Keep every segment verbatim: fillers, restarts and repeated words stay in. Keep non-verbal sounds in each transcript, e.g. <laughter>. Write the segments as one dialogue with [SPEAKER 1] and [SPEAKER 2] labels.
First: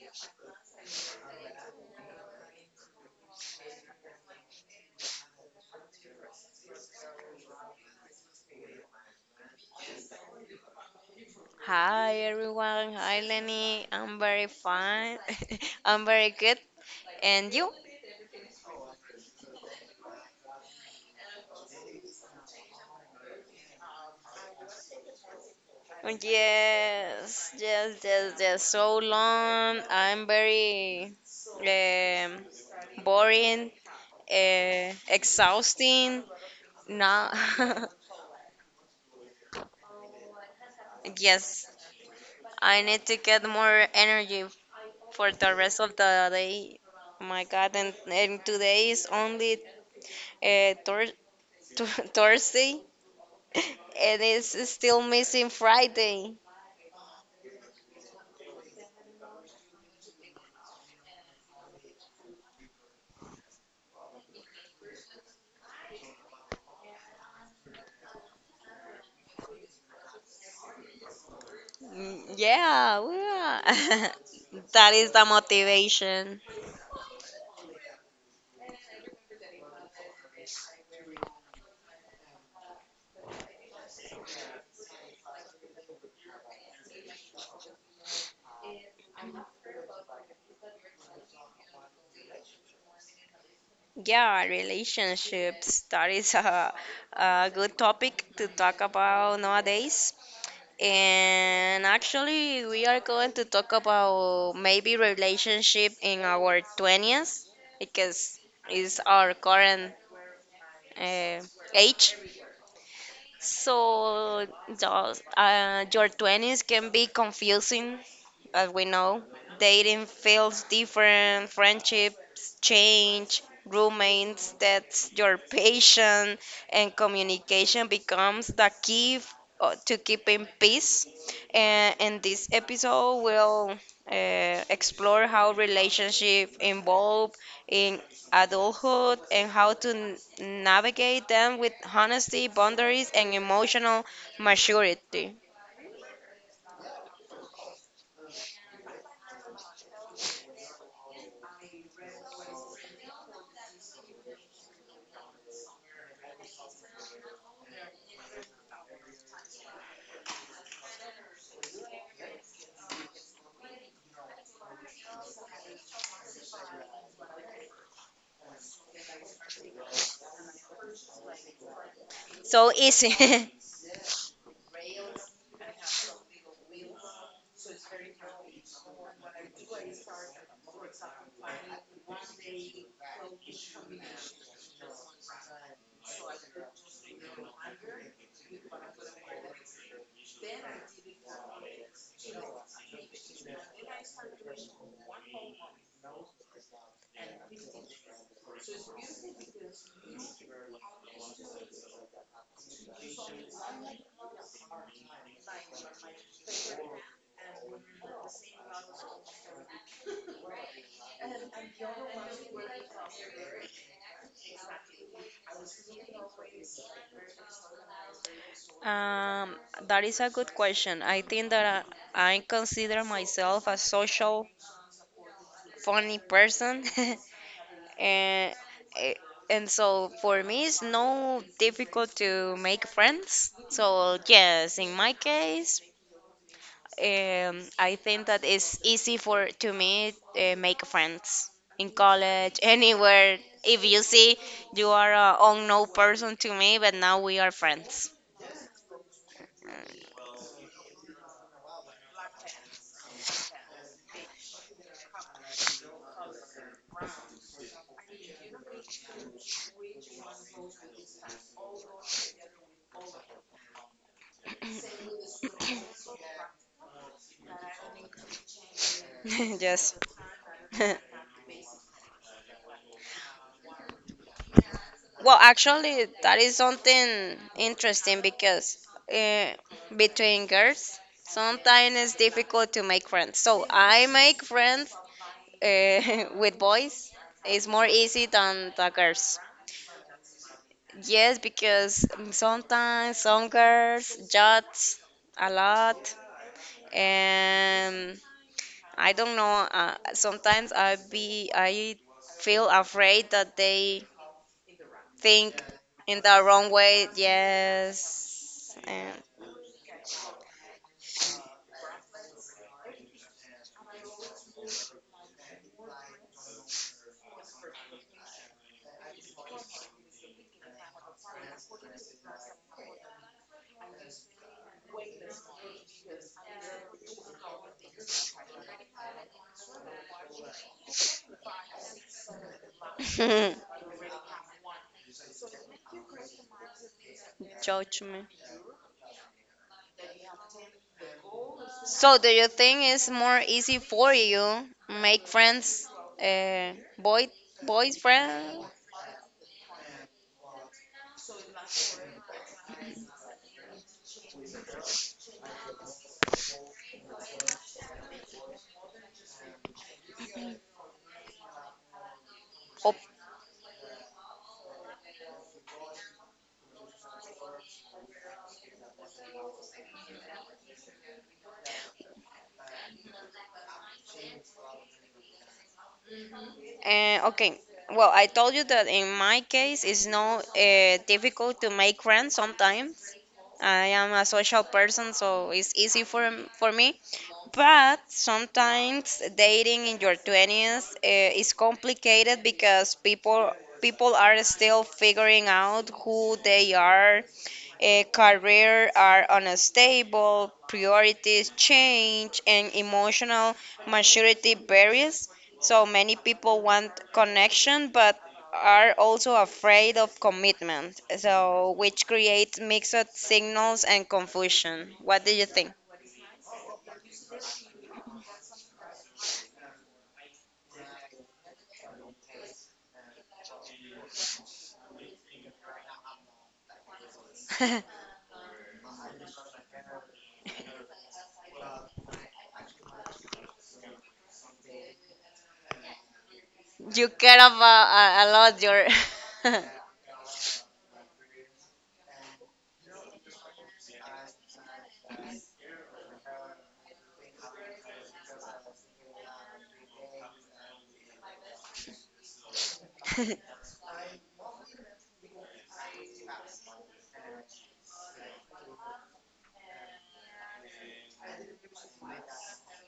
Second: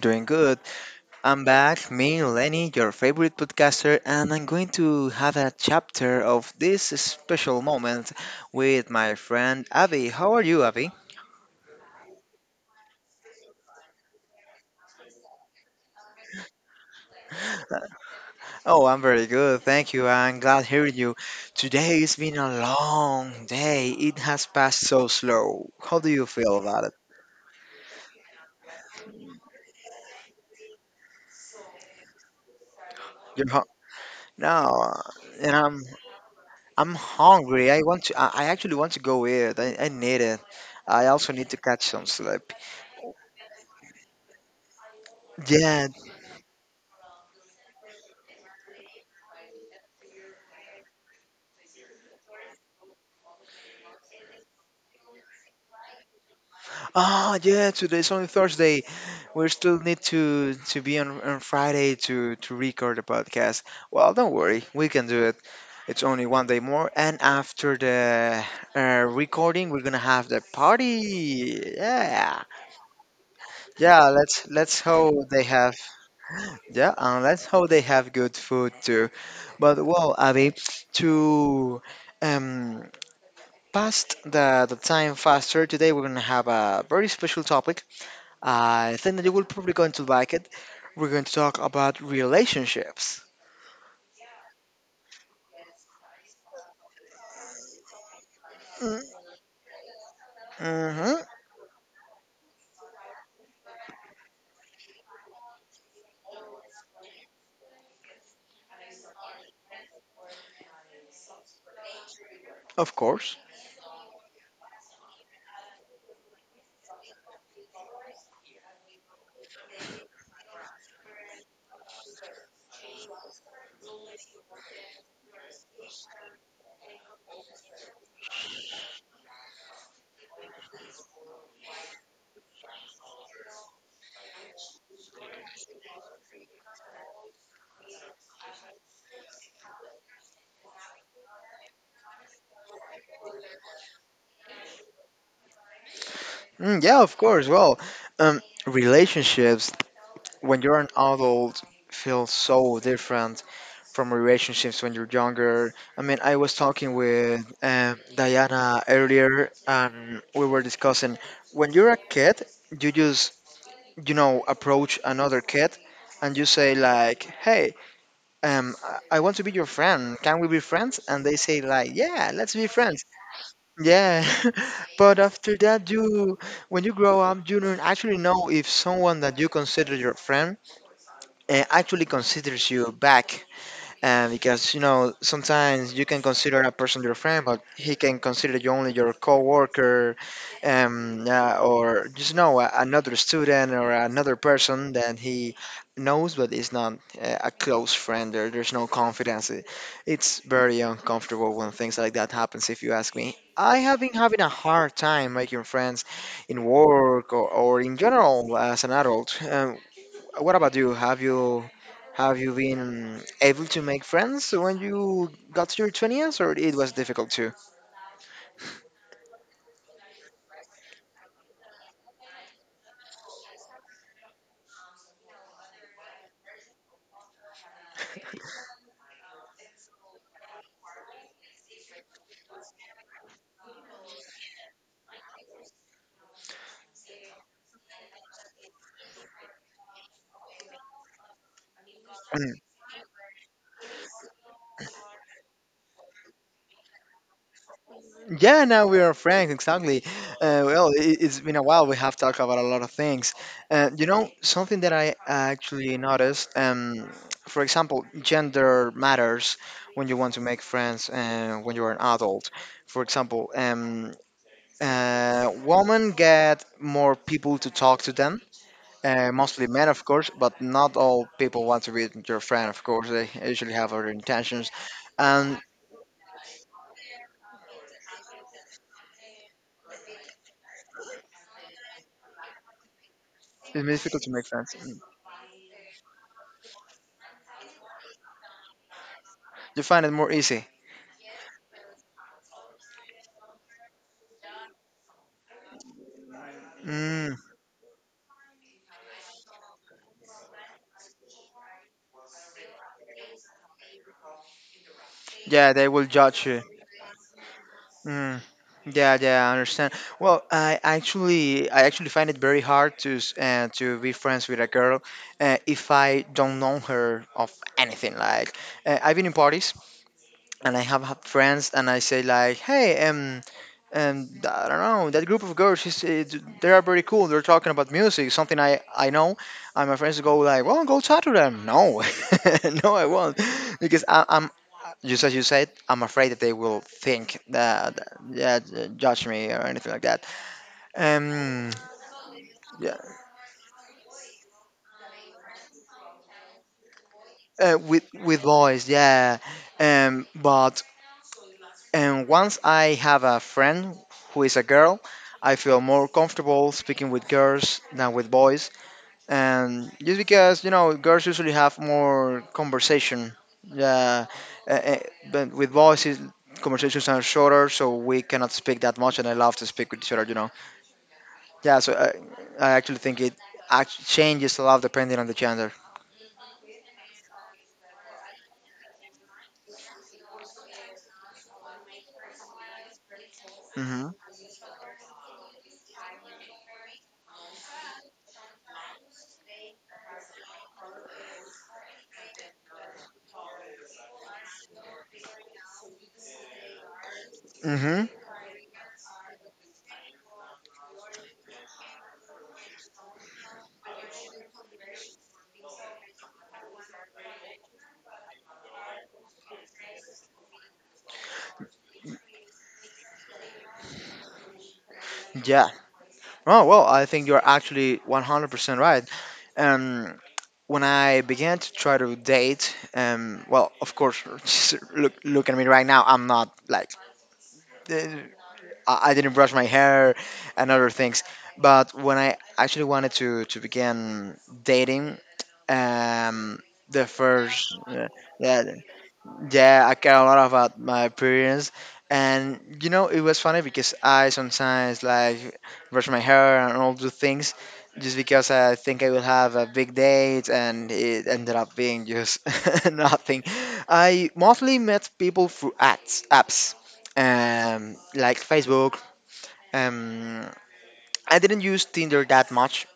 [SPEAKER 1] doing good. I'm back, me, Lenny, your favorite podcaster, and I'm going to have a chapter of this special moment with my friend Avi. How are you, Avi?
[SPEAKER 2] Hi everyone. Hi Lenny. I'm very fine. <laughs> I'm very good. And you?
[SPEAKER 1] Oh, I'm very good. Thank you. I'm glad hearing you. Today has been a long day. It has passed so slow. How do you feel about it?
[SPEAKER 2] Yes, yes, yes, yes. So long. I'm very um,
[SPEAKER 1] You're ho-
[SPEAKER 2] boring,
[SPEAKER 1] no,
[SPEAKER 2] uh,
[SPEAKER 1] and I'm
[SPEAKER 2] exhausting.
[SPEAKER 1] I'm
[SPEAKER 2] Now,
[SPEAKER 1] hungry. I want to. I I actually want to go eat. I, I need it. I
[SPEAKER 2] <laughs>
[SPEAKER 1] also need to
[SPEAKER 2] yes,
[SPEAKER 1] catch some sleep.
[SPEAKER 2] I need to get more energy for the
[SPEAKER 1] Yeah.
[SPEAKER 2] rest of the day. Oh my God, and, and today is only uh, Thur- <laughs> Thursday. And it's still missing Friday.
[SPEAKER 1] Oh, yeah. Today's only Thursday. We still need to to be on, on Friday to to record the podcast. Well, don't worry. We can do it. It's only one day more, and after the uh, recording, we're gonna have the party.
[SPEAKER 2] Mm,
[SPEAKER 1] Yeah.
[SPEAKER 2] yeah,
[SPEAKER 1] Yeah.
[SPEAKER 2] yeah.
[SPEAKER 1] Let's
[SPEAKER 2] <laughs>
[SPEAKER 1] let's
[SPEAKER 2] That is the
[SPEAKER 1] hope they have
[SPEAKER 2] motivation.
[SPEAKER 1] Yeah, and let's hope they have good food too. But well, Abby, to um, pass the, the time faster, today we're gonna have a very special topic. I think that you will probably going to like it. We're going to talk about relationships.
[SPEAKER 2] Yeah, relationships. That is a, a good topic to talk about nowadays.
[SPEAKER 1] Mm-hmm,
[SPEAKER 2] And actually, we are going to talk about maybe relationship in our twenties because it's our current uh, age.
[SPEAKER 1] of course.
[SPEAKER 2] So, those, uh, your twenties can be confusing, as we know. Dating feels different, friendships change, roommates, that's your patience, and communication becomes the key f- uh, to keeping peace. And, and this episode will uh, explore how relationship evolve, in adulthood and how to n- navigate them with honesty, boundaries, and emotional maturity.
[SPEAKER 1] Mm, yeah, of course. Well, um, relationships when you're an adult feels so different from relationships when you're younger. I mean, I was talking with uh, Diana earlier, and we were discussing when you're a kid, you just you know approach another kid, and you say like, "Hey, um, I I want to be your friend. Can we be friends?" And they say like, "Yeah, let's be
[SPEAKER 2] So
[SPEAKER 1] friends."
[SPEAKER 2] easy. <laughs>
[SPEAKER 1] Yeah, <laughs> but after that, you when you grow up, you don't actually know if someone that you consider your friend uh, actually considers you back uh, because you know sometimes you can consider a person your friend but he can consider you only your coworker um, uh, or just know a- another student or another person that he knows but is not uh, a close friend there, there's no confidence. It- it's very uncomfortable when things like that happens. If you ask me, I have been having a hard time making friends in work, or, or in general as an adult. Um, uh, What about you? Have you have you been able to make friends when you got to your twenties, or it was difficult too?
[SPEAKER 2] Um, that is a good question. I think that I, I consider myself a social, funny person, <laughs> and eh, and so for me, it's no difficult to make friends. So yes, in my case, Um, I think that it's easy for to me uh, make friends in
[SPEAKER 1] Mm.
[SPEAKER 2] college, <laughs> anywhere. If you see, you are a unknown person to me, but now we are friends.
[SPEAKER 1] Yeah, now we are friends, exactly. Uh, well, it, it's been a while. We have talked about a lot of things. Uh, you know, something that I actually noticed, um, for example, gender matters when you want to make friends uh, when you are an adult. For example, um, uh, women get more people to talk to them. Uh, mostly
[SPEAKER 2] <laughs>
[SPEAKER 1] men, of
[SPEAKER 2] Yes.
[SPEAKER 1] course, but not
[SPEAKER 2] <laughs>
[SPEAKER 1] all people want to be your friend, of course. They usually have other intentions,
[SPEAKER 2] Well,
[SPEAKER 1] and
[SPEAKER 2] actually, that is something interesting because uh, between girls, sometimes it's difficult to make friends. So
[SPEAKER 1] it's
[SPEAKER 2] I
[SPEAKER 1] difficult to make
[SPEAKER 2] make
[SPEAKER 1] friends. Mm.
[SPEAKER 2] friends uh, <laughs> with boys. It's more easy than the girls.
[SPEAKER 1] You find it more easy.
[SPEAKER 2] Yes, because um, sometimes some girls judge a lot,
[SPEAKER 1] Mm,
[SPEAKER 2] and I don't know. Uh, sometimes I be I feel afraid that they think
[SPEAKER 1] yeah, they will
[SPEAKER 2] in
[SPEAKER 1] judge
[SPEAKER 2] the
[SPEAKER 1] you.
[SPEAKER 2] wrong way.
[SPEAKER 1] Mm,
[SPEAKER 2] Yes,
[SPEAKER 1] yeah,
[SPEAKER 2] and
[SPEAKER 1] yeah, I understand. Well, I actually, I actually find it very hard to s- uh, to be friends with a girl uh, if I don't know her of anything. Like, uh, I've been in parties and I have had friends, and I say like, "Hey, um." And I don't know that group of girls. She's, it, they are very cool. They're talking about music, something I I know. And my friends go like, "Well, go talk to them." No, <laughs> no, I won't,
[SPEAKER 2] <laughs>
[SPEAKER 1] because I, I'm just as you said. I'm afraid that they will think that
[SPEAKER 2] judge me.
[SPEAKER 1] yeah, judge me or anything like that. Um,
[SPEAKER 2] So do you think
[SPEAKER 1] yeah,
[SPEAKER 2] it's more easy for you make friends, uh, boy
[SPEAKER 1] uh, with with
[SPEAKER 2] boyfriend,
[SPEAKER 1] boys, yeah. Um, but um, once I have a friend who is a girl, I feel more comfortable speaking with girls than with boys, and just because you know girls usually have more
[SPEAKER 2] or
[SPEAKER 1] conversation, yeah, uh, uh, but with boys conversations are shorter, so we cannot speak that much, and I love to speak with each other, you know. Yeah, so i, I actually think it act- changes a lot depending on the gender.
[SPEAKER 2] Uh, okay. Well, I told you that in my case, it's not uh, difficult to make friends sometimes. I
[SPEAKER 1] Hmm.
[SPEAKER 2] am a social person, so it's easy for for me. But sometimes dating in your twenties uh, is complicated because people people are still figuring out who they are.
[SPEAKER 1] Hmm.
[SPEAKER 2] A career are unstable, priorities change, and emotional maturity varies. So many people want connection but are also afraid of commitment, so which creates mixed signals and confusion. What do you
[SPEAKER 1] Yeah.
[SPEAKER 2] think?
[SPEAKER 1] Oh, well, I think you're actually one hundred percent right. um when I began to try to date, um, well, of course, <laughs> just look look at me right now. I'm not like
[SPEAKER 2] <laughs> You
[SPEAKER 1] eh, I, I didn't brush my hair and other things. But when I actually wanted to to begin dating, um, the
[SPEAKER 2] care
[SPEAKER 1] first
[SPEAKER 2] about
[SPEAKER 1] uh,
[SPEAKER 2] a, a
[SPEAKER 1] yeah,
[SPEAKER 2] lot your
[SPEAKER 1] yeah, I care a lot about my appearance. And you know it was funny because I sometimes like brush my hair and all do things just because I think I will have a big date and it ended up being just <laughs> nothing.
[SPEAKER 2] <laughs>
[SPEAKER 1] I mostly met people through ads apps, um, like Facebook. um, I didn't use Tinder that much.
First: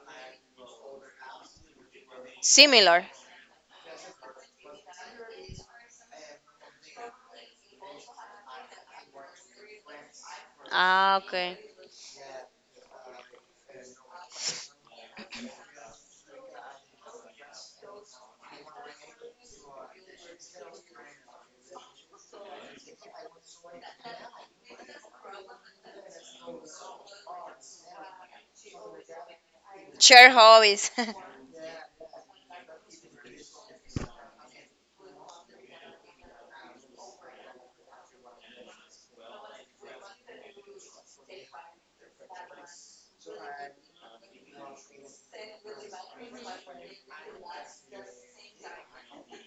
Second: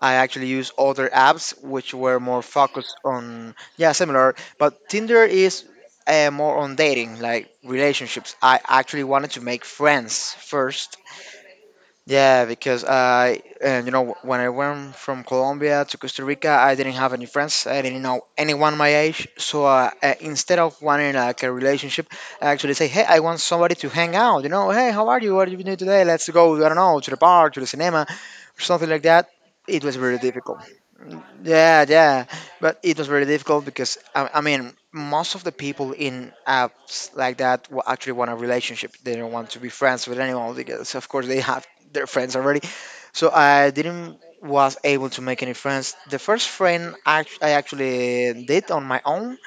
[SPEAKER 1] I actually use other apps which were more focused
[SPEAKER 2] similar.
[SPEAKER 1] on, yeah, similar. But Tinder is uh, more on dating, like relationships. I actually wanted to make friends first,
[SPEAKER 2] Ah, okay.
[SPEAKER 1] yeah, because I, uh, you know, when I went from Colombia to Costa Rica, I didn't have any friends. I didn't know anyone my age. So uh, uh, instead of wanting like a relationship, I actually say, hey, I want somebody to hang out. You know, hey, how are you? What are you doing today? Let's go. I don't know, to the bar, to the cinema, something like that. It was very
[SPEAKER 2] Share
[SPEAKER 1] difficult.
[SPEAKER 2] hobbies.
[SPEAKER 1] Yeah, yeah, but it was very difficult because I, I mean, most of the people in apps like that wa- actually want a relationship. They don't want to be friends with anyone because, of course, they have their friends already. So I didn't was able to make any friends. The first friend act- I actually did on my own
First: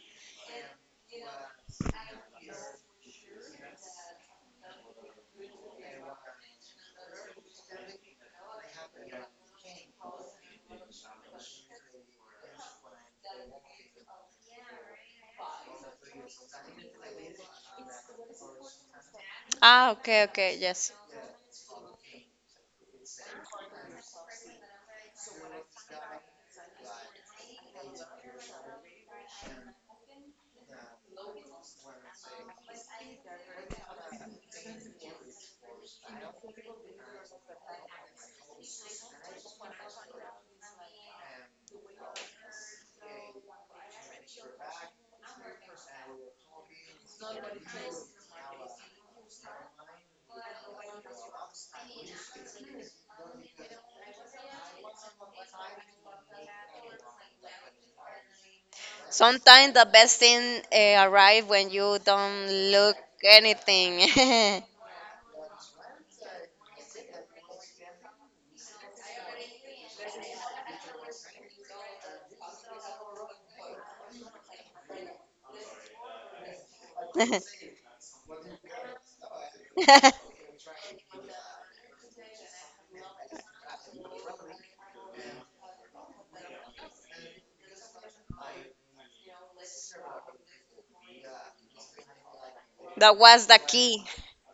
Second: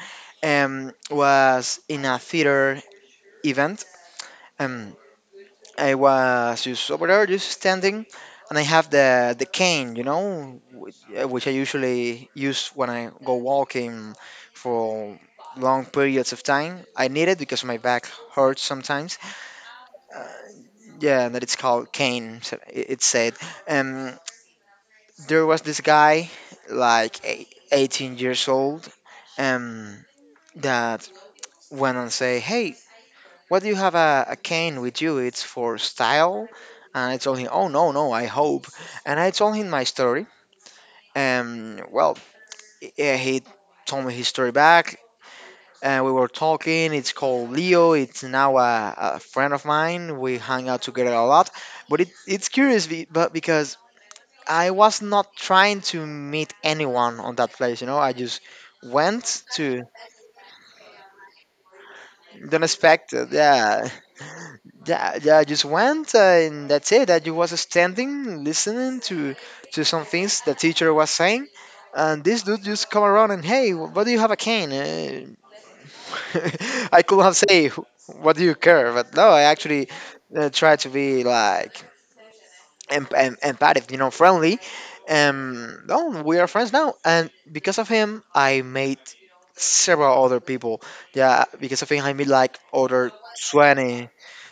[SPEAKER 1] um, was in a theater event. um, I was just over there, just standing, and I have the the cane, you know, which, uh, which I usually use when I go walking for long periods of time. I need it because my back hurts sometimes.
[SPEAKER 2] <laughs> Ah, okay,
[SPEAKER 1] Uh,
[SPEAKER 2] okay, yes.
[SPEAKER 1] yeah, that it's called cane. So it, it said. Um, there was this guy, like eight- eighteen years old, um, that went and say, "Hey, what do you have a, a cane with you? It's for style." And I told him, oh, no, no, I hope. And I told him my story. And well, eh, he told me his story back. And we were talking. It's called Leo. It's now a, a friend of mine. We hang out together a lot. But it, it's curious be, but because I was not trying to meet anyone on that place, you know, I just went
[SPEAKER 2] Sometimes
[SPEAKER 1] to
[SPEAKER 2] the best thing uh, arrive when you don't
[SPEAKER 1] the
[SPEAKER 2] look
[SPEAKER 1] unexpected. Yeah,
[SPEAKER 2] anything. <laughs>
[SPEAKER 1] yeah, yeah, I just went uh, and that's it. I just was standing, listening to to some things the teacher was saying, and this dude just come around and hey, what do you have a cane? Uh, <laughs> I could have
[SPEAKER 2] That
[SPEAKER 1] say, what do you care? But no, I actually uh, try to be like em- em- empathic, you know, friendly. Um, no, we are friends now, and because of him, I made several other people. Yeah, because of him, I made like other
[SPEAKER 2] was the key.
[SPEAKER 1] twenty.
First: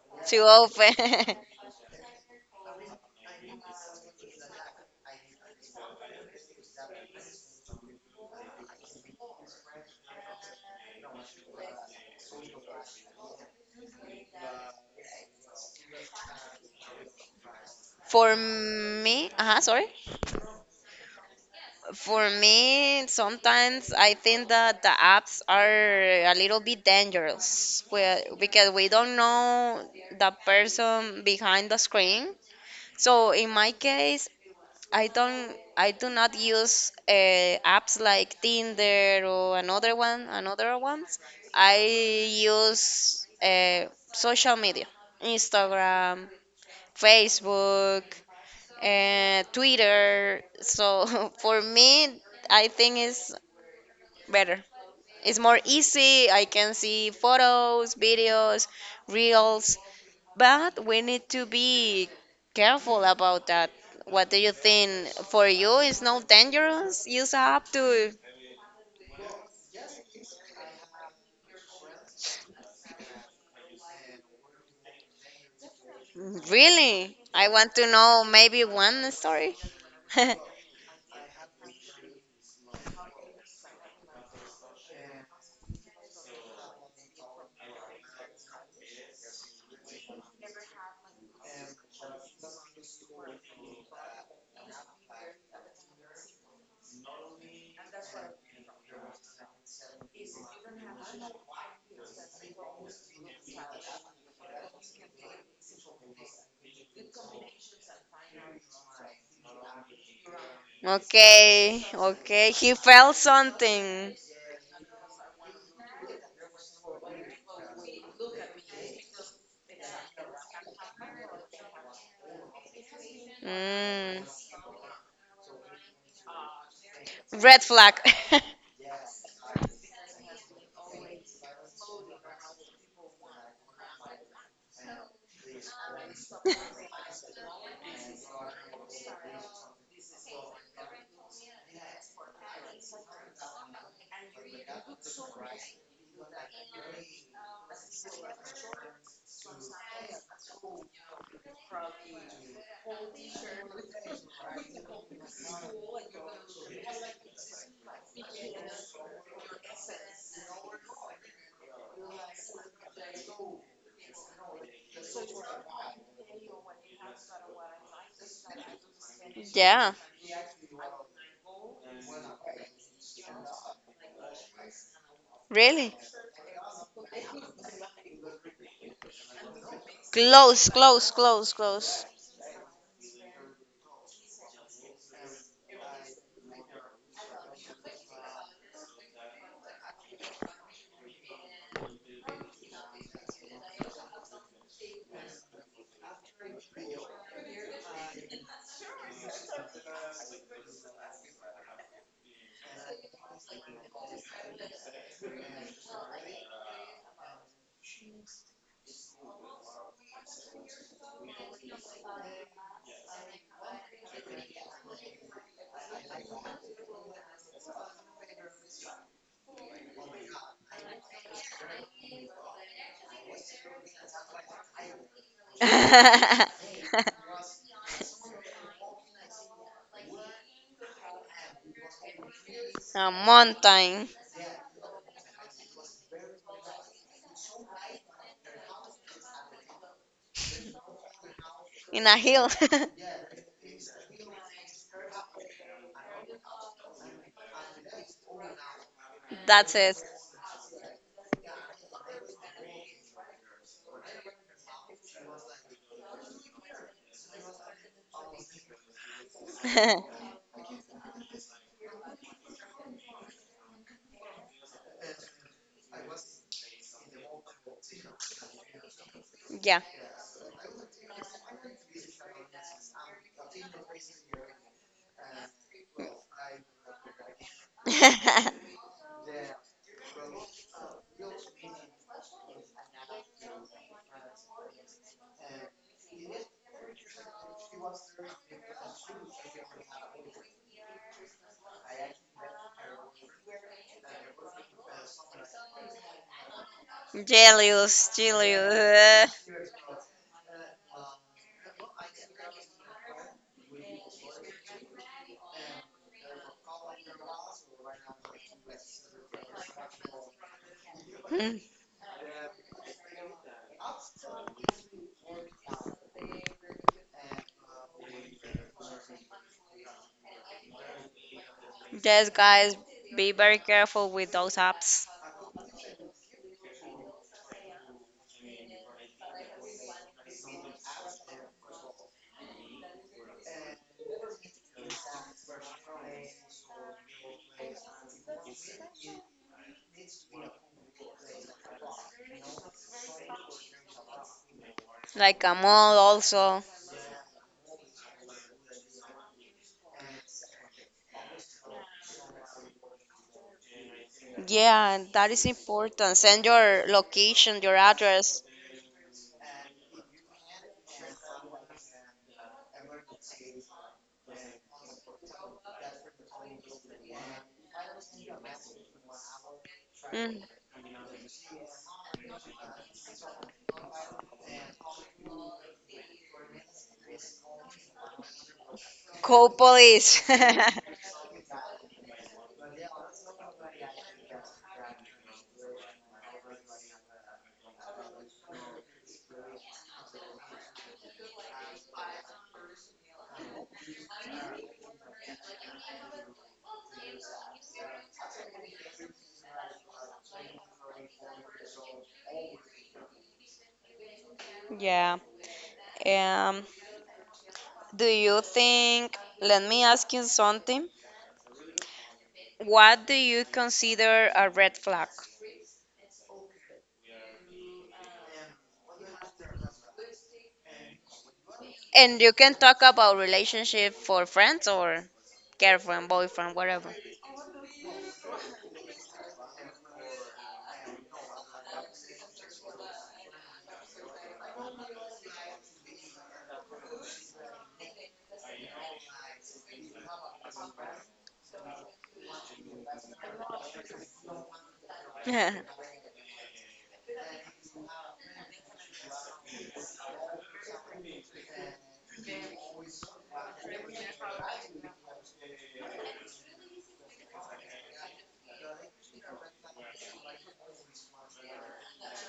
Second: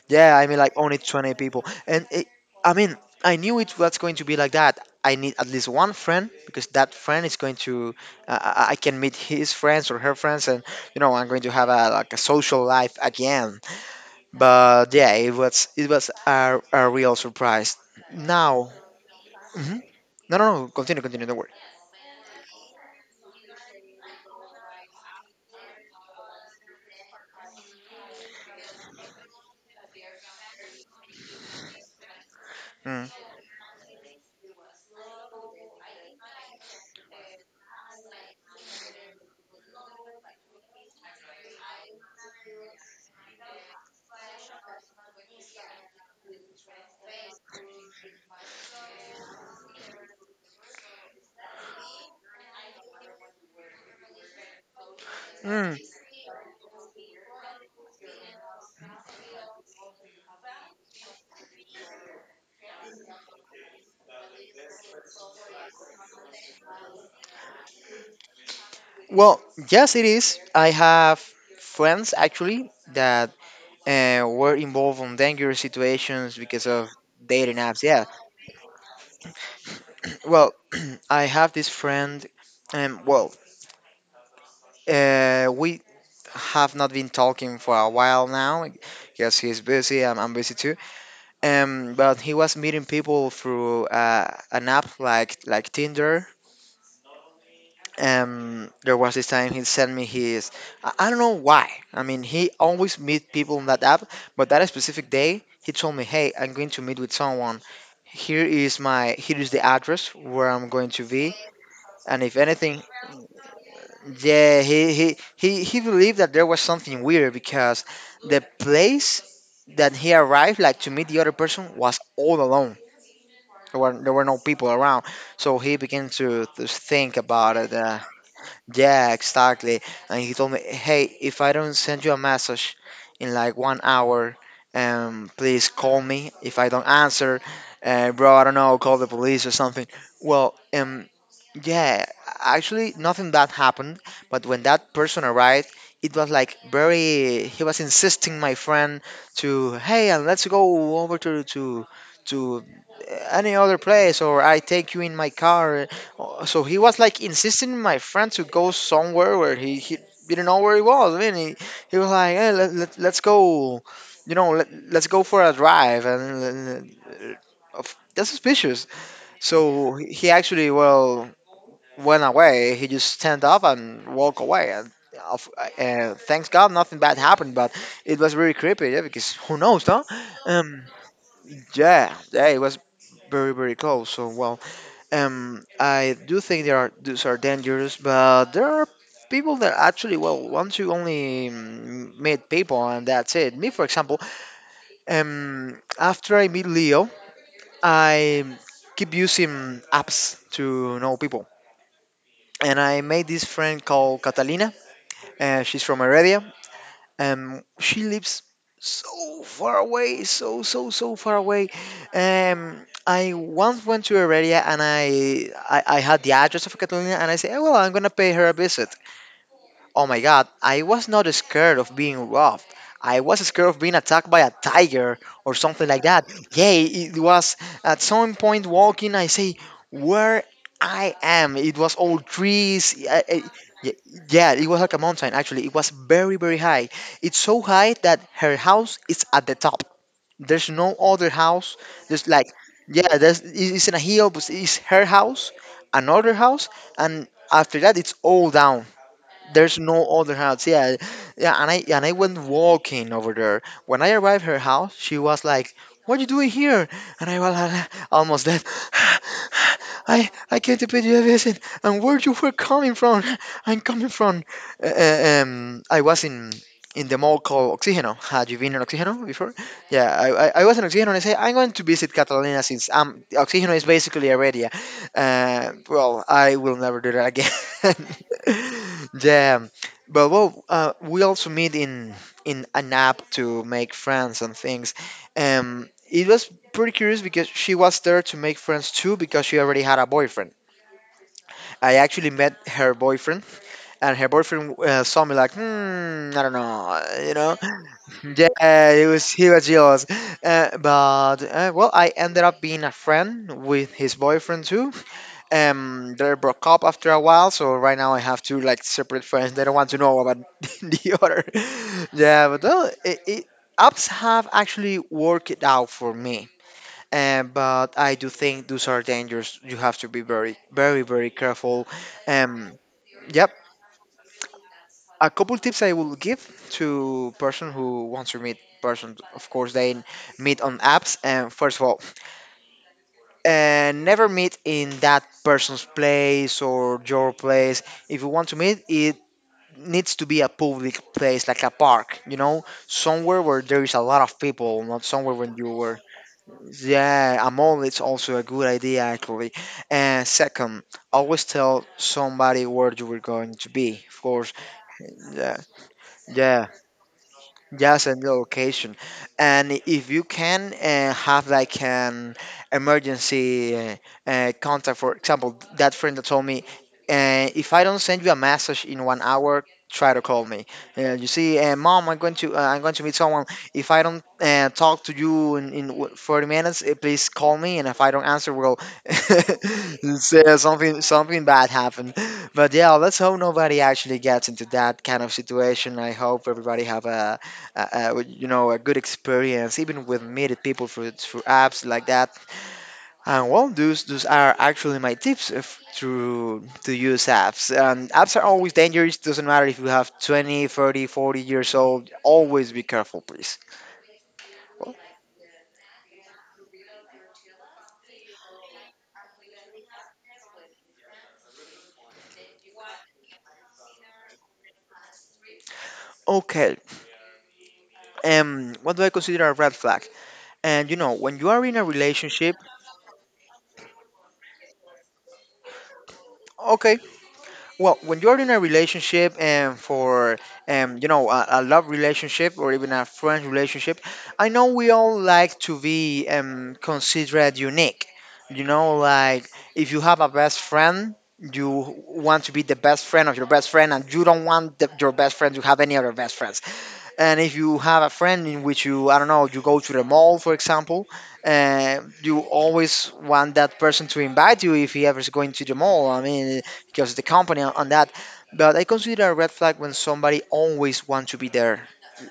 [SPEAKER 1] Yeah,
[SPEAKER 2] Too
[SPEAKER 1] I mean, like
[SPEAKER 2] open.
[SPEAKER 1] only twenty
[SPEAKER 2] <laughs>
[SPEAKER 1] people. And it, I mean, I knew it was going to be like that. I need at least one friend, because that friend is going to, uh, I I- can meet his friends or her friends, and you know, I'm going to have a like a social life again. But yeah, it was it was a, a real surprise.
[SPEAKER 2] For
[SPEAKER 1] Now,
[SPEAKER 2] me, uh
[SPEAKER 1] mhm.
[SPEAKER 2] sorry.
[SPEAKER 1] No, no, no, continue, continue, don't worry.
[SPEAKER 2] For me, sometimes I think that the apps are a little bit dangerous well, because we don't know the person behind the screen.
[SPEAKER 1] Mm.
[SPEAKER 2] So in my case, I don't, I do not use uh, apps like Tinder or another one, another ones. I use uh, social media, Instagram, Facebook, uh, Twitter. So <laughs> for me, I think it's better. It's more
[SPEAKER 1] Mm.
[SPEAKER 2] easy. I can see photos, videos, reels, but we need to be careful about that. What do you think? For you, it's not dangerous? You have to
[SPEAKER 1] Well, yes, it is. I have friends actually that uh, were involved in dangerous situations because of
[SPEAKER 2] really. I
[SPEAKER 1] dating
[SPEAKER 2] want
[SPEAKER 1] apps.
[SPEAKER 2] to
[SPEAKER 1] Yeah.
[SPEAKER 2] know maybe one story.
[SPEAKER 1] <clears throat> Well, <clears throat> I have this friend. Um, well, uh, we have not been talking for a while now because he's busy. I'm, I'm busy too. Um, but he was meeting people through uh, an app like like Tinder. Um, there was this time he sent me his. I, I don't know why. I mean, he always meet people on that app, but that specific day he told me, "Hey, I'm going to meet with someone. Here is my here is the address where I'm
[SPEAKER 2] <laughs>
[SPEAKER 1] going to be,
[SPEAKER 2] Okay,
[SPEAKER 1] and if
[SPEAKER 2] okay. He
[SPEAKER 1] anything..."
[SPEAKER 2] felt something.
[SPEAKER 1] Yeah, he he he, he believed that there was something weird because the place that he arrived like to meet the other person was all alone. There were, there
[SPEAKER 2] Mm.
[SPEAKER 1] were no people around, so he began to, to think about
[SPEAKER 2] Red
[SPEAKER 1] it. Uh,
[SPEAKER 2] flag.
[SPEAKER 1] yeah, exactly. And he told me, "Hey, if I don't send you a message in like one hour, um, please call me. If I don't answer, uh, bro, I don't know, call the police or something." Well, um, yeah, actually, nothing that happened. But when that person arrived, it was like very. He was insisting my friend to, "Hey, and let's go over to to to uh, any other place, or I take you in my car." Oh, so he was like insisting my friend to go somewhere where he, he didn't know where he was. I mean, he, he was like, hey, let, let, let's go, you know, let, let's go for a drive. And uh, of- that's suspicious.
[SPEAKER 2] <laughs> Yeah.
[SPEAKER 1] So he he actually, well, went away. He just stand up and walk away. And of,
[SPEAKER 2] Really?
[SPEAKER 1] uh, thanks God, nothing bad happened, but it was very creepy, yeah, because who knows, huh?
[SPEAKER 2] Close,
[SPEAKER 1] Um,
[SPEAKER 2] close, close, close.
[SPEAKER 1] yeah, yeah, it was very, very close. So, well, um, I do think there are those are dangerous, but there are people that actually well once you only mm, meet people and that's it. Me, for example, um, after I meet Leo, I keep using apps to know people, and I made this friend called Catalina. Uh, she's from Heredia. Um, she lives so far away, so so so far away. Um, I once went to her area and I, I I had the address of Catalina and I said, oh, well, I'm gonna pay her a visit. Oh my god, I was not scared of being robbed. I was scared of being attacked by a tiger or
[SPEAKER 2] <laughs>
[SPEAKER 1] something like that.
[SPEAKER 2] A
[SPEAKER 1] Yeah, it was at some point walking, I say, where I am. It was all trees. uh, uh, y-
[SPEAKER 2] mountain
[SPEAKER 1] Yeah, it was like a mountain actually. It was very, very high. It's so high that her house is at the top. There's no other house.
[SPEAKER 2] in a
[SPEAKER 1] There's like,
[SPEAKER 2] hill.
[SPEAKER 1] yeah, there's, it- it's in a hill, but it's her house, another house, and after that, it's all down.
[SPEAKER 2] <laughs> That's
[SPEAKER 1] There's
[SPEAKER 2] it.
[SPEAKER 1] no other house. Yeah, yeah. And I and I went walking over there. When I arrived her house, she was like, "What are you doing here?" And I was like, <laughs> almost dead. <sighs>
[SPEAKER 2] <laughs>
[SPEAKER 1] I I came to pay you a visit. And where you were coming from? <laughs> I'm coming from. Uh, uh, um, I was in in the mall called Oxígeno. Had you been in Oxígeno before?
[SPEAKER 2] Yeah.
[SPEAKER 1] Yeah, I, I, I was in Oxígeno and I say I'm going to visit Catalina since um Oxígeno is basically a um, well, I will never do that again.
[SPEAKER 2] <laughs>
[SPEAKER 1] <laughs> Yeah, but well, uh, we also meet in in an app to make friends and things. Um, it was pretty curious because she was there to make friends too because she already had a boyfriend. I actually met her boyfriend, and her boyfriend uh, saw me like, hmm, I don't know, <laughs> you know.
[SPEAKER 2] Jealous, jealous.
[SPEAKER 1] Yeah, it was he was jealous, uh, but uh, well, I ended up being a friend with his boyfriend too. Um they broke up after a while, so right now I have two like separate friends. They don't want to know about <laughs> the other.
[SPEAKER 2] <laughs>
[SPEAKER 1] Yeah, but well, it, it apps have actually worked it out for me. Um, but I do think those are dangers. You have to be very very very careful.
[SPEAKER 2] Yes,
[SPEAKER 1] um
[SPEAKER 2] guys, be
[SPEAKER 1] yep
[SPEAKER 2] very careful with those apps.
[SPEAKER 1] a couple tips I will give to person who wants to meet person. Of course, they meet on apps. And first of all, and never meet in that person's place or your place. If you want to meet, it needs to be a public place, like a park, you know, somewhere where there is a lot of people, not somewhere
[SPEAKER 2] Like a
[SPEAKER 1] when you were.
[SPEAKER 2] mall, also.
[SPEAKER 1] Yeah, a mall is also a good idea, actually. And second, always tell somebody where you were going to be, of course.
[SPEAKER 2] Yeah, that is
[SPEAKER 1] Yeah,
[SPEAKER 2] important. Send
[SPEAKER 1] yeah.
[SPEAKER 2] your location, your
[SPEAKER 1] Just a new
[SPEAKER 2] address.
[SPEAKER 1] location, and if you can uh, have like an emergency uh, uh, contact, for example, that friend that told me, uh, if I don't send you a message in one hour, try to call
[SPEAKER 2] Mm.
[SPEAKER 1] me. Uh, you see, uh, mom, I'm going to uh, I'm going to meet someone. If I don't uh, talk to you in, in w- forty minutes, uh, please call me, and if I don't answer, well, <laughs>
[SPEAKER 2] Call police.
[SPEAKER 1] it's, uh, something something bad happened. But yeah, let's hope nobody actually gets into that kind of situation. I hope everybody have a uh, uh, you know, a good experience even with meeting people through through apps like that. And well, those those are actually my tips if to to use apps, and apps are always dangerous. Doesn't matter if you have twenty, thirty, forty years old, always be careful, please.
[SPEAKER 2] <laughs>
[SPEAKER 1] Well,
[SPEAKER 2] Yeah. Um, Do you think, let me ask you something. What do you consider a red flag?
[SPEAKER 1] okay. Um what do I consider a red flag? And you know, when you are in a
[SPEAKER 2] And you
[SPEAKER 1] relationship,
[SPEAKER 2] can talk about relationship for friends or girlfriend, boyfriend, whatever.
[SPEAKER 1] okay. Well, when you're in a relationship and for um, you know, a, a love relationship or even a friend relationship, I know we all like to be um, considered unique. You know, like if you have a best friend, you want to be the best friend of your best friend, and you don't want the, your
[SPEAKER 2] <laughs>
[SPEAKER 1] best friend
[SPEAKER 2] to
[SPEAKER 1] to have any other best friends. And if you have a friend in which you I don't know you go to the mall, for example, uh, you always want that person to invite you if he ever is going to the mall. I mean, because the company on, on that. But I consider a red flag when somebody always wants to be there,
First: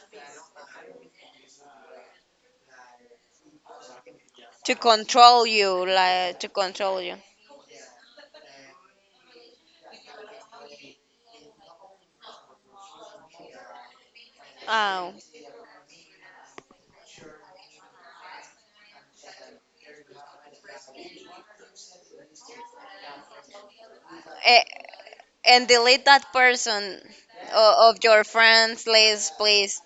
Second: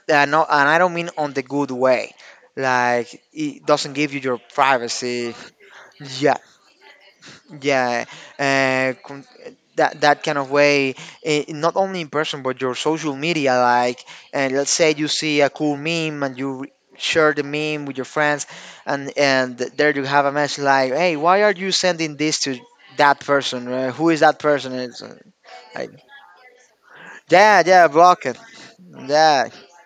[SPEAKER 1] and, no, and I don't mean on the good way, like it doesn't give you your privacy.
[SPEAKER 2] control you,
[SPEAKER 1] Yeah,
[SPEAKER 2] like to control you.
[SPEAKER 1] yeah, uh, that that kind of way. Eh, not only in person but your social media, like, and let's say you
[SPEAKER 2] Oh,
[SPEAKER 1] see a cool meme and you re- share the meme with your friends, and and there you have a message like, hey, why are you sending this to that person? Uh, who is that
[SPEAKER 2] eh,
[SPEAKER 1] person? It's, uh,
[SPEAKER 2] and
[SPEAKER 1] I,
[SPEAKER 2] delete that person
[SPEAKER 1] yeah, yeah,
[SPEAKER 2] o- of your
[SPEAKER 1] block it.
[SPEAKER 2] friends list,
[SPEAKER 1] Yeah,
[SPEAKER 2] please.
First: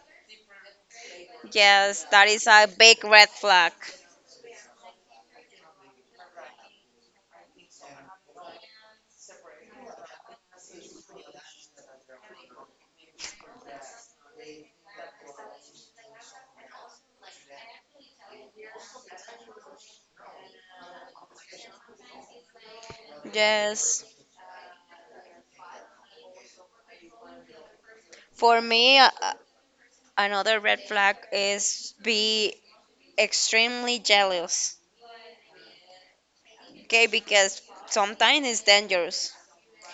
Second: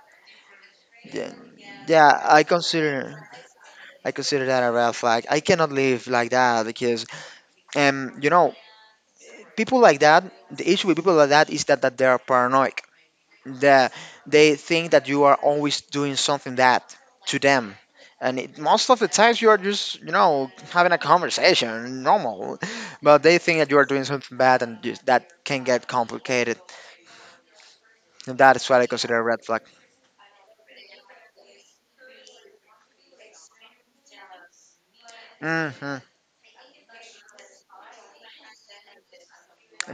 [SPEAKER 1] yeah.
[SPEAKER 2] Yes,
[SPEAKER 1] Yeah,
[SPEAKER 2] that
[SPEAKER 1] I
[SPEAKER 2] is a big
[SPEAKER 1] consider
[SPEAKER 2] red flag.
[SPEAKER 1] i consider that a red flag. I cannot live like that because um you know, people like that, the issue with people like that is that, that they are paranoid. the they think that you are always doing something that to them, and it, most of the times you are just, you know, having a conversation normal, but they think that you are
[SPEAKER 2] Yes,
[SPEAKER 1] doing something bad, and just, that can get complicated. And that
[SPEAKER 2] for
[SPEAKER 1] is what I
[SPEAKER 2] me, a-
[SPEAKER 1] consider a
[SPEAKER 2] a-
[SPEAKER 1] red flag.
[SPEAKER 2] another red flag is be extremely jealous.
[SPEAKER 1] Hmm.
[SPEAKER 2] Okay, because sometimes it's dangerous.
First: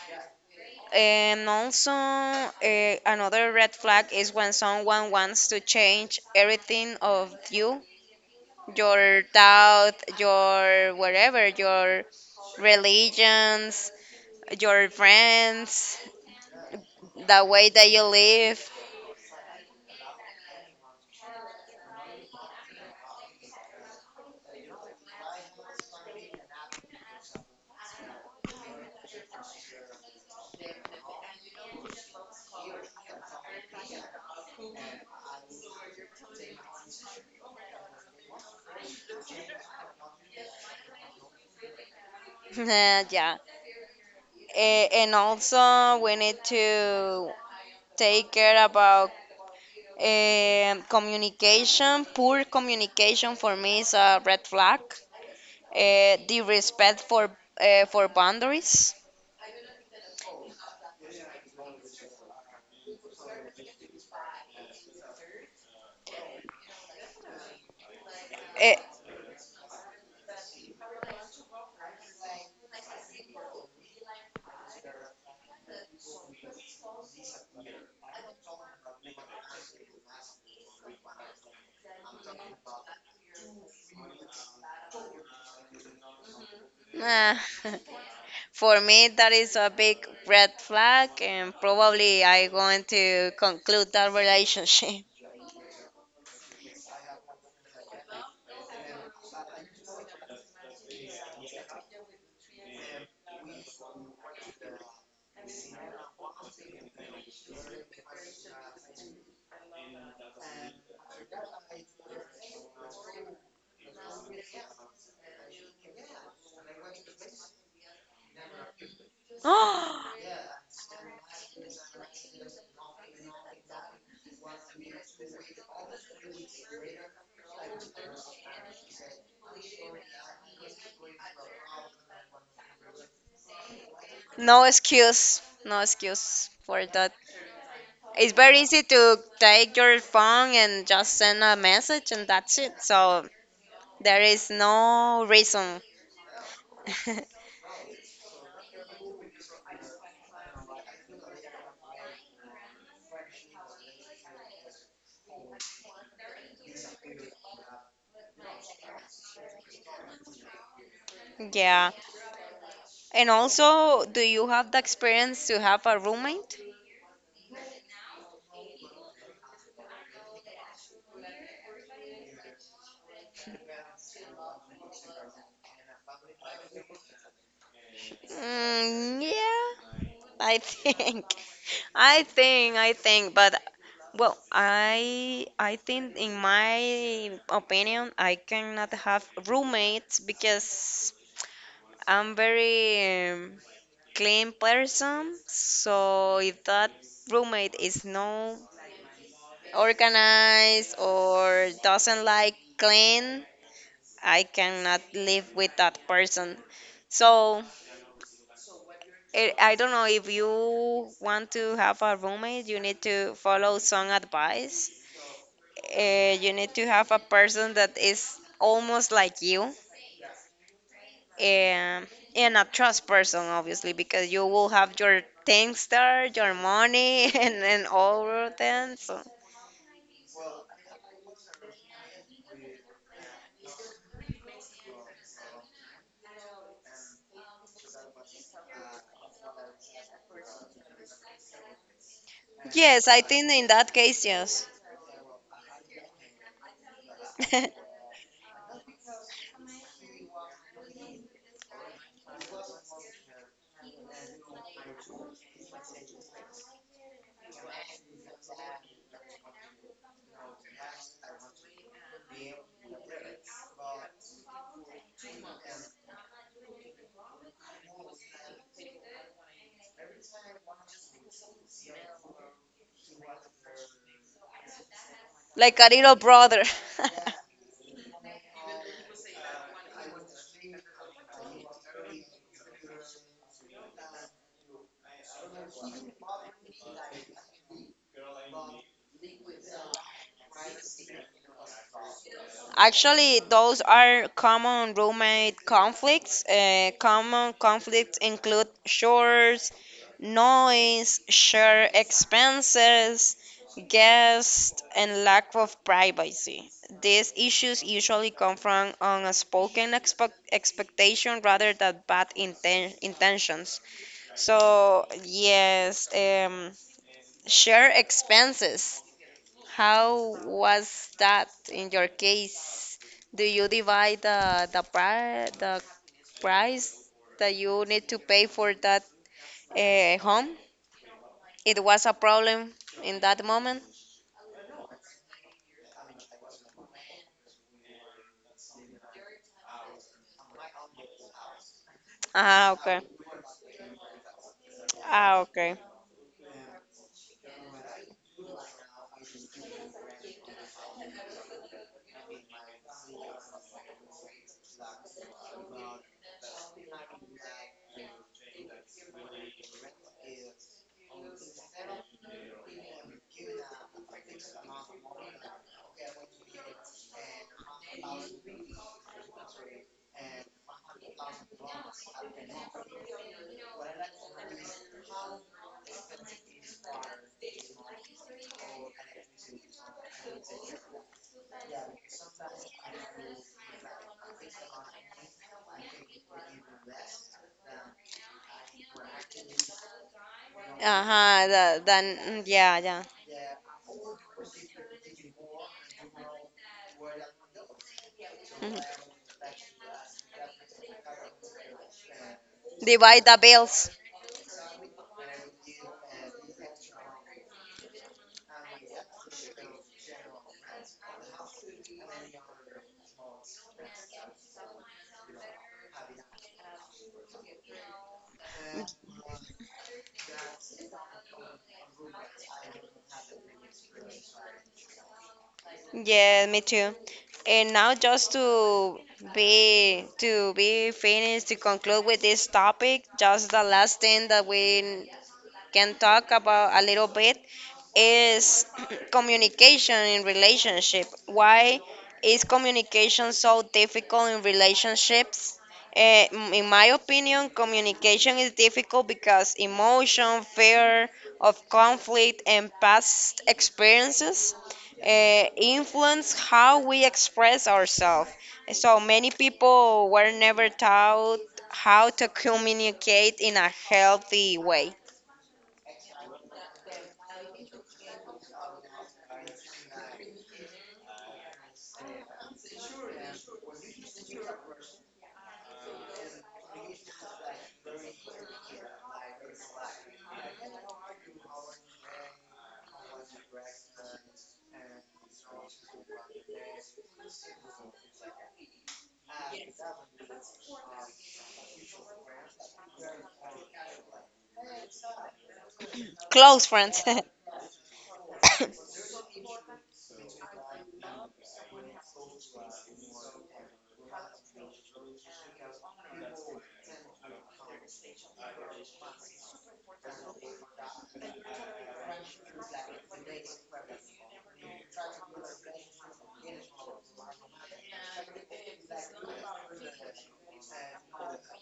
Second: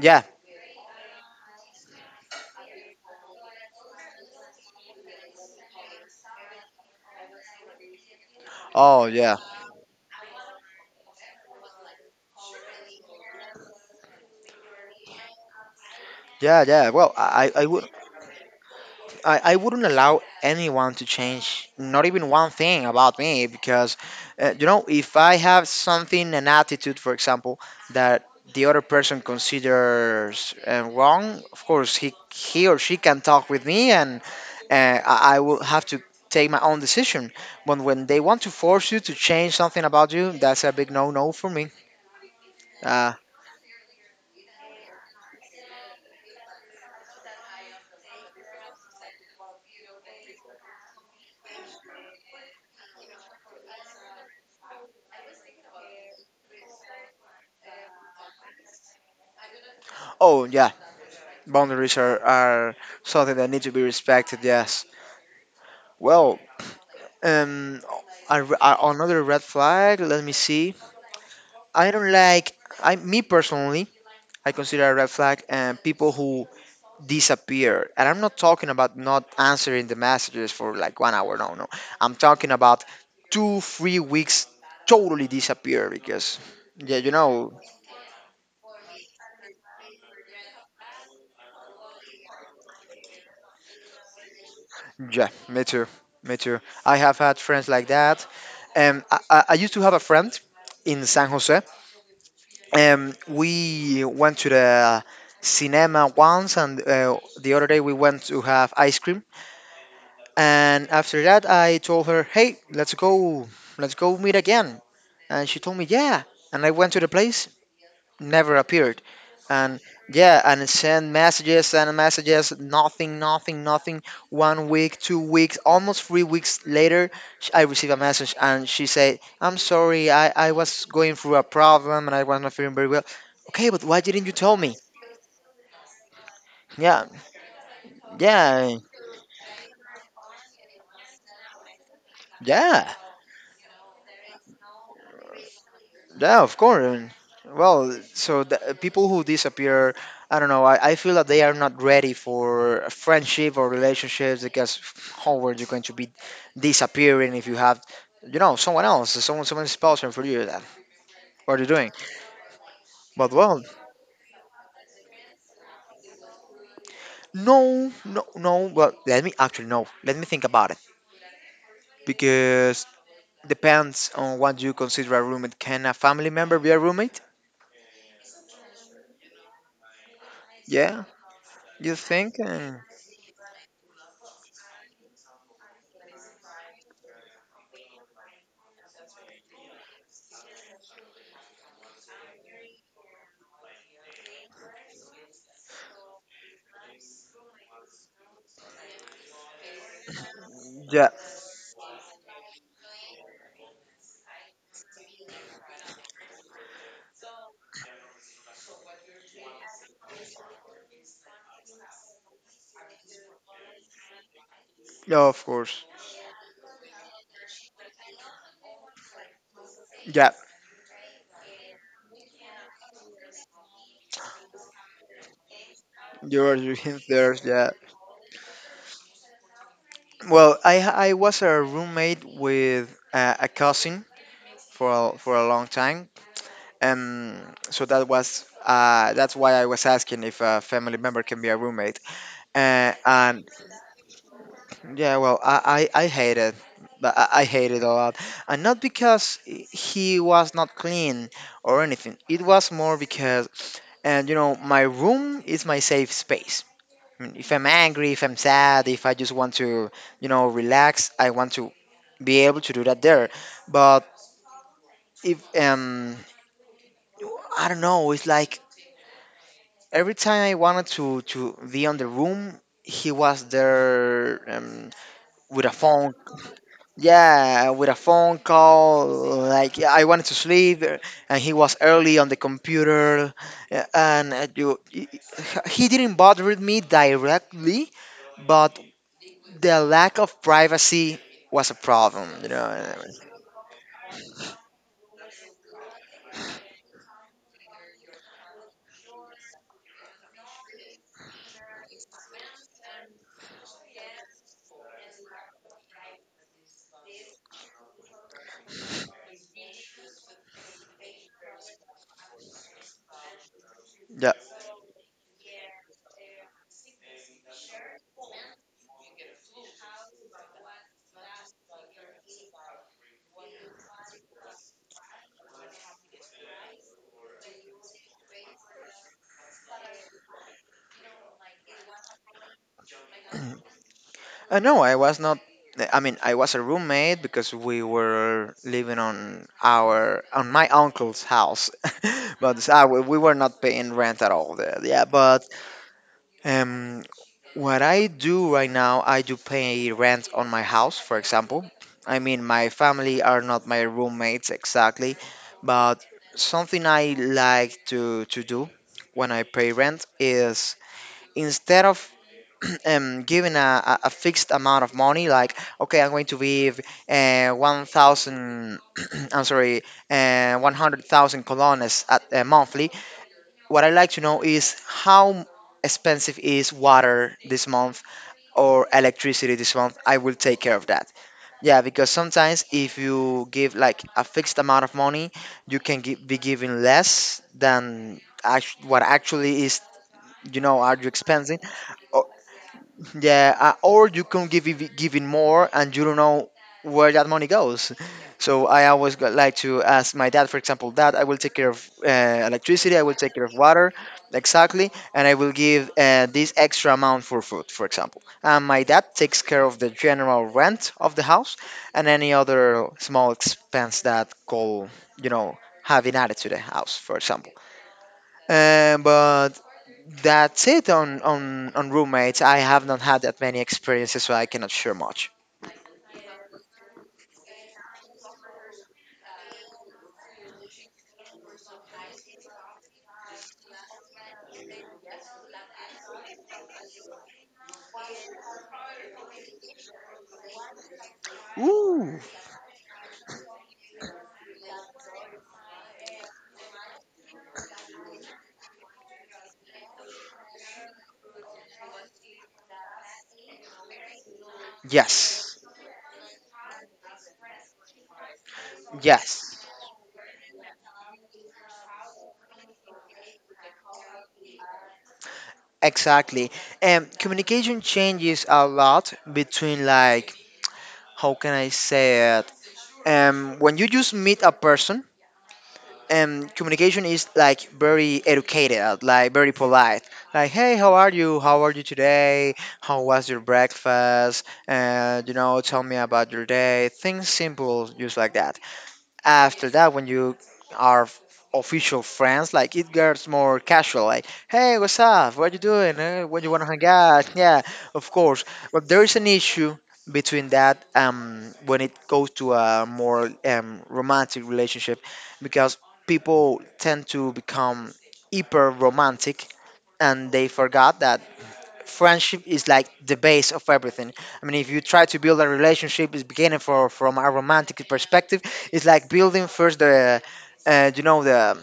[SPEAKER 1] Yeah.
[SPEAKER 2] And also, eh, another red flag is when someone wants to change everything of you,
[SPEAKER 1] Oh
[SPEAKER 2] your
[SPEAKER 1] yeah.
[SPEAKER 2] thought, your whatever, your religions, your friends,
[SPEAKER 1] Yeah, yeah, well,
[SPEAKER 2] the
[SPEAKER 1] i i I
[SPEAKER 2] way
[SPEAKER 1] would.
[SPEAKER 2] that you live.
[SPEAKER 1] I, I wouldn't allow anyone to change not even one thing about me because uh, you know, if I have something, an attitude, for example, that the other person considers uh, wrong, of course he he or she can talk with me, and uh, I, I will have to take my own decision. But when they want to force you to change something about you, that's a big no-no for me.
[SPEAKER 2] <laughs>
[SPEAKER 1] Uh,
[SPEAKER 2] Yeah. Eh, and also, we need to take care about Um, communication, poor communication for me is a red flag. Uh, the respect for uh, for boundaries.
[SPEAKER 1] oh yeah, boundaries are, are something that need to be respected, yes. Well, Um, a,
[SPEAKER 2] Eh,
[SPEAKER 1] a- another red flag. Let me see. I don't like. I Me personally, I consider a red flag and people who disappear. And I'm not talking about not answering the messages for like one hour. No, no. I'm talking about two, three weeks totally disappear because yeah, you
[SPEAKER 2] nah.
[SPEAKER 1] know.
[SPEAKER 2] <laughs> For me, that is a big red flag, and probably I going to conclude that relationship.
[SPEAKER 1] Yeah, me too. Me too. I have had friends like that. Um, I, I I used to have a friend in San Jose. Um, we went to the cinema once, and uh, the other day we went to have ice cream. And after that, I told her, "Hey, let's go, let's go meet again." And she told me, "Yeah." And I went to the place, never appeared.
[SPEAKER 2] <gasps> No
[SPEAKER 1] And yeah, and it sent messages and messages, nothing, nothing, nothing. One week, two weeks, almost three weeks later, sh- I received a message and she said, I'm sorry, I, I was going through a problem and I was not feeling very well. Okay, but why didn't you tell me?
[SPEAKER 2] excuse, no excuse for
[SPEAKER 1] Yeah,
[SPEAKER 2] that. It's very
[SPEAKER 1] yeah,
[SPEAKER 2] easy to take your phone and just send a message, and that's it.
[SPEAKER 1] yeah.
[SPEAKER 2] So there is no reason.
[SPEAKER 1] Yeah, of course. I mean,
[SPEAKER 2] <laughs>
[SPEAKER 1] well, so the people who disappear, I don't know. I, I feel that they are not ready for a friendship or relationships because how are you going to be disappearing if you have, you know, someone else, someone, someone sponsoring for you? That what are you
[SPEAKER 2] Yeah.
[SPEAKER 1] doing?
[SPEAKER 2] And
[SPEAKER 1] But well,
[SPEAKER 2] also, do you have the experience to have a roommate?
[SPEAKER 1] no, no, no. Well, let me actually no. Let me think about it because depends on what you consider a roommate. Can a family member be a roommate?
[SPEAKER 2] Mm, yeah, I
[SPEAKER 1] Yeah,
[SPEAKER 2] think. <laughs>
[SPEAKER 1] you
[SPEAKER 2] I
[SPEAKER 1] think?
[SPEAKER 2] think,
[SPEAKER 1] And
[SPEAKER 2] I think, but well, I I think in my opinion, I cannot have roommates because I'm very um, clean person. So if that roommate is no organized
[SPEAKER 1] yeah,
[SPEAKER 2] or doesn't like clean, I cannot live with that person. So it, I don't know if you want to have a roommate, you need to follow some advice.
[SPEAKER 1] yeah, of course.
[SPEAKER 2] Uh, you need to have a person that is almost like you,
[SPEAKER 1] Yeah,
[SPEAKER 2] and and a trust person, obviously, because you will have your things there,
[SPEAKER 1] you're
[SPEAKER 2] your
[SPEAKER 1] <laughs> living
[SPEAKER 2] money,
[SPEAKER 1] there,
[SPEAKER 2] <laughs> and,
[SPEAKER 1] yeah.
[SPEAKER 2] and all of that. So
[SPEAKER 1] Well, I I was a roommate with uh, a cousin for a, for a long time, um. So that was uh that's why I was asking if a family member can be a roommate. Uh,
[SPEAKER 2] yes, I
[SPEAKER 1] and
[SPEAKER 2] think in that case, yes,
[SPEAKER 1] yeah, well, I I, I hate it. But I I hate it a
[SPEAKER 2] <laughs>
[SPEAKER 1] lot, and not because he was not clean or anything. It was more because, and you know, my room is my safe space. Mm, if I'm angry, if I'm sad, if I just want to, you know, relax, I want to be able to do that there. But if um, I don't know, it's like every time I wanted to to be on the room, he was there um, with a
[SPEAKER 2] like a
[SPEAKER 1] phone.
[SPEAKER 2] little brother. <laughs>
[SPEAKER 1] Yeah, with a phone call. Like I wanted to sleep, uh, and he was early on the computer, uh, and uh, you, he he didn't bother with me directly, but the lack of privacy was a problem you know and I mean,
[SPEAKER 2] Actually, those are common roommate conflicts. Uh, common conflicts include chores, noise, shared expenses, guests, and lack of privacy. These issues usually come from unspoken expe- expectation rather than bad inten- intentions. So, yes, um, shared expenses. How was that in your case? Do you divide the the, pri the price that you need to pay for that uh, home? It was a problem in that
[SPEAKER 1] yeah.
[SPEAKER 2] moment.
[SPEAKER 1] <clears throat> uh, no I was not. I mean, I was a roommate because we were living on our on my uncle's house. <laughs> But
[SPEAKER 2] Ah,
[SPEAKER 1] uh, we
[SPEAKER 2] okay.
[SPEAKER 1] we were not paying rent at all there, yeah.
[SPEAKER 2] Ah,
[SPEAKER 1] but
[SPEAKER 2] okay.
[SPEAKER 1] um what I do right now, I do pay rent on my house, for example. I mean, my family are not my roommates exactly, but something I like to to do when I pay rent is, instead of <clears throat> um, giving a, a a fixed amount of money, like, okay, I'm going to give uh, one thousand, <clears throat> I'm sorry, uh, one hundred thousand colones at uh, monthly. What I like to know is how expensive is water this month or electricity this month. I will take care of that. Yeah, because sometimes if you give like a fixed amount of money, you can gi- be giving less than act- what actually is. You know, are you
[SPEAKER 2] Uh-huh.
[SPEAKER 1] expensing?
[SPEAKER 2] The, then
[SPEAKER 1] Or,
[SPEAKER 2] mm, yeah, yeah.
[SPEAKER 1] yeah, uh, or you can give it- giving more and you don't know where that money goes. So I
[SPEAKER 2] Mhm.
[SPEAKER 1] always go- like to ask my dad, for example, Dad, I will take care of uh, electricity, I will
[SPEAKER 2] Divide
[SPEAKER 1] take
[SPEAKER 2] the
[SPEAKER 1] care of water,
[SPEAKER 2] bills.
[SPEAKER 1] exactly, and I will give uh, this extra amount for food, for example. And my dad takes care of the general rent of the house and any other small expense that go, you know, having added to the house, for example. Um, but that's it on, on, on roommates. I have not had that many experiences, so I cannot share much.
[SPEAKER 2] Yeah, me too. And now just to be to be finished to conclude with this topic, just the last thing that we can talk about a little bit is <clears throat> communication in relationship. Why
[SPEAKER 1] Ooh.
[SPEAKER 2] is communication so difficult in relationships? Eh, m- in my opinion, communication is difficult because emotion, fear of conflict, and past experiences uh,
[SPEAKER 1] Yes,
[SPEAKER 2] influence how we express ourselves. So many
[SPEAKER 1] yes,
[SPEAKER 2] people were never taught how to communicate in a healthy way.
[SPEAKER 1] exactly. And communication changes a lot between, like, how can I say it? Um, when you just meet a person, um, communication is like very educated, like very polite. Like, hey, how are you? How are you today? How was your breakfast? And, you know, tell me about your day. Things simple, just like that. After that, when you are f- official friends, like, it gets more casual, like, hey, what's up, what you doing, eh? What you want
[SPEAKER 2] Close
[SPEAKER 1] to hang
[SPEAKER 2] friends. <laughs>
[SPEAKER 1] out? Yeah, of course. But there is an issue between that, um when it goes to a more um, romantic relationship, because people tend to become hyper romantic and they forgot that friendship is like the base of everything. I mean, if you try to build a relationship, it's beginning for from a romantic perspective. It's like building first the, uh, you know the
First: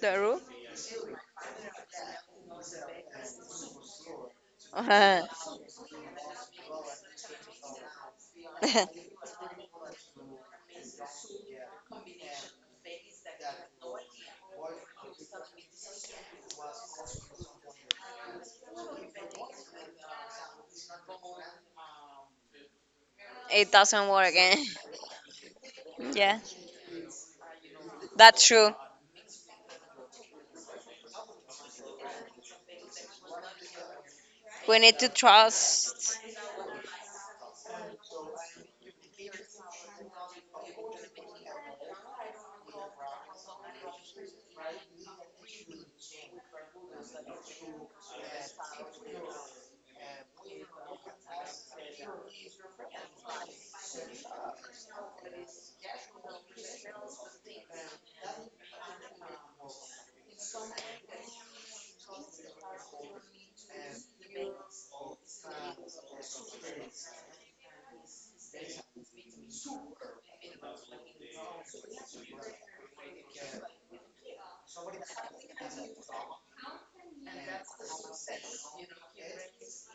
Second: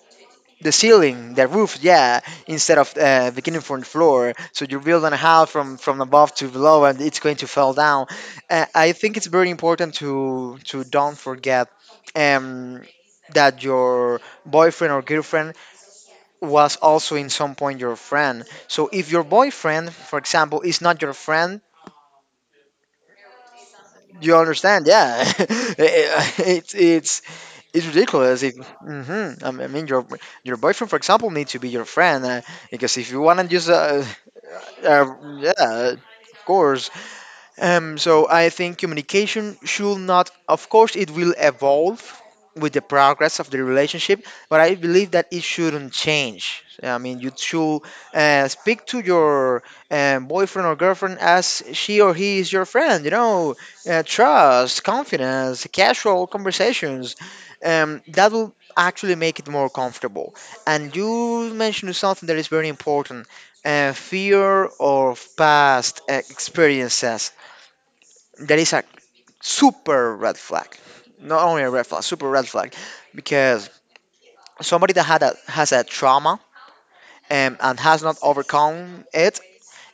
[SPEAKER 2] The rule?
[SPEAKER 1] the ceiling, the roof, yeah, instead of uh, beginning from the floor. So you build on a
[SPEAKER 2] Uh,
[SPEAKER 1] house from from above to below, and it's going to fall down. Uh, I
[SPEAKER 2] <laughs>
[SPEAKER 1] think it's very important to to don't forget um, that your boyfriend or girlfriend was also in some point your friend. So if your boyfriend, for example, is not your friend,
[SPEAKER 2] it doesn't work.
[SPEAKER 1] you
[SPEAKER 2] Eh?
[SPEAKER 1] understand?
[SPEAKER 2] <laughs>
[SPEAKER 1] Yeah, <laughs>
[SPEAKER 2] Yeah.
[SPEAKER 1] it's it's it's ridiculous.
[SPEAKER 2] That's
[SPEAKER 1] If
[SPEAKER 2] true.
[SPEAKER 1] hmm I mean I mean, your your boyfriend, for example, needs to be your friend uh, because if you want to just uh,
[SPEAKER 2] We need
[SPEAKER 1] uh,
[SPEAKER 2] to
[SPEAKER 1] yeah,
[SPEAKER 2] trust.
[SPEAKER 1] of course. Um, so I think communication should not, of course, it will evolve with the progress of the relationship, but I believe that it shouldn't change. I mean, you should uh, speak to your um, boyfriend or girlfriend as she or he is your friend. You know, uh, trust, confidence, casual conversations. Um, that will actually make it more comfortable. And you mentioned something that is very important: uh, fear of past uh, experiences. That is a super red flag. Not only a red flag, super red flag, because somebody that had a, has a trauma and, and has not overcome it,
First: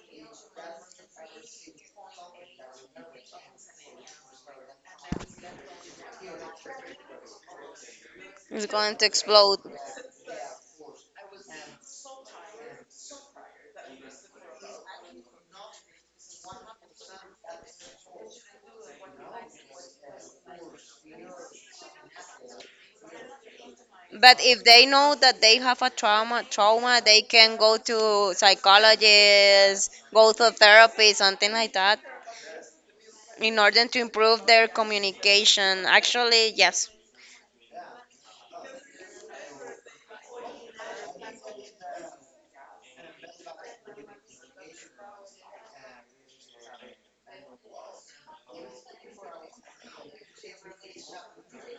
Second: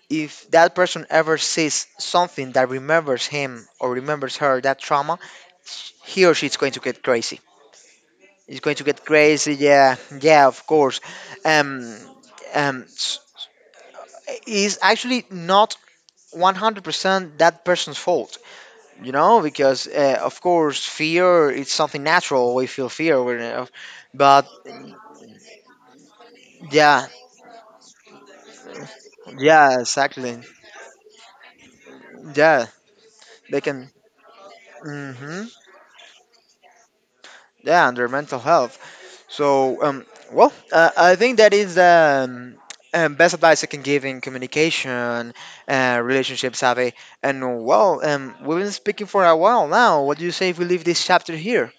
[SPEAKER 1] if that person ever sees something that remembers him or remembers her that trauma, he or she is going to get crazy. It's
[SPEAKER 2] It's
[SPEAKER 1] going to
[SPEAKER 2] going
[SPEAKER 1] get
[SPEAKER 2] to
[SPEAKER 1] crazy.
[SPEAKER 2] explode.
[SPEAKER 1] Yeah, yeah, of course. Um, um, s- is actually not one hundred percent that person's fault. You know, because uh, of course fear, it's something natural, we feel fear when, uh,
[SPEAKER 2] But
[SPEAKER 1] but
[SPEAKER 2] if they know that they have a trauma, trauma,
[SPEAKER 1] yeah,
[SPEAKER 2] they can go to
[SPEAKER 1] yeah,
[SPEAKER 2] psychologists, go
[SPEAKER 1] exactly,
[SPEAKER 2] to therapy, something like that,
[SPEAKER 1] yeah,
[SPEAKER 2] in
[SPEAKER 1] they
[SPEAKER 2] order
[SPEAKER 1] can.
[SPEAKER 2] to improve their
[SPEAKER 1] Hmm.
[SPEAKER 2] communication. Actually, yes.
[SPEAKER 1] Yeah, and their mental health. So um well, uh, I think that is um um, best advice I can give in communication, uh, relationship savvy, and well, um, we've been speaking for a while now. What do you say if we leave this chapter here?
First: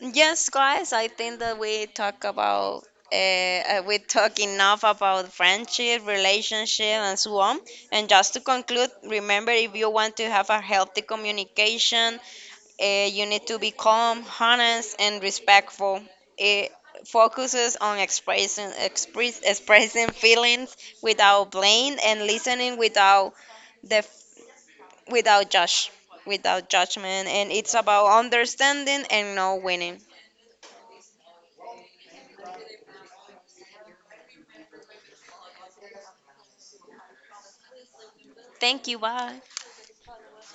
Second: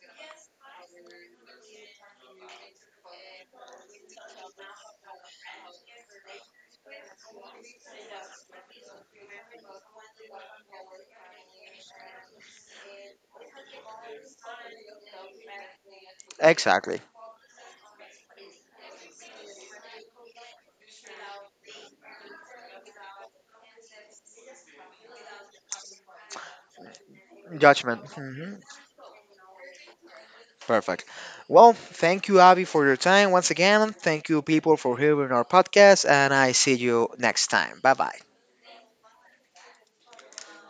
[SPEAKER 2] Yes, guys, I think that we talk about uh, uh, we talk enough about friendship, relationship, and so on. And just to conclude, remember if you want to have a healthy communication, uh, you need to be calm, honest, and respectful. It
[SPEAKER 1] Exactly,
[SPEAKER 2] focuses on expressing express, expressing feelings without blame and listening without the without judge without judgment. And it's
[SPEAKER 1] judgment.
[SPEAKER 2] about
[SPEAKER 1] Mhm.
[SPEAKER 2] understanding and not winning.
[SPEAKER 1] Perfect. Well, thank you, Abby, for your time once again. Thank you, people, for hearing our podcast, and I see you next time. Bye bye.
[SPEAKER 2] Thank you. Bye.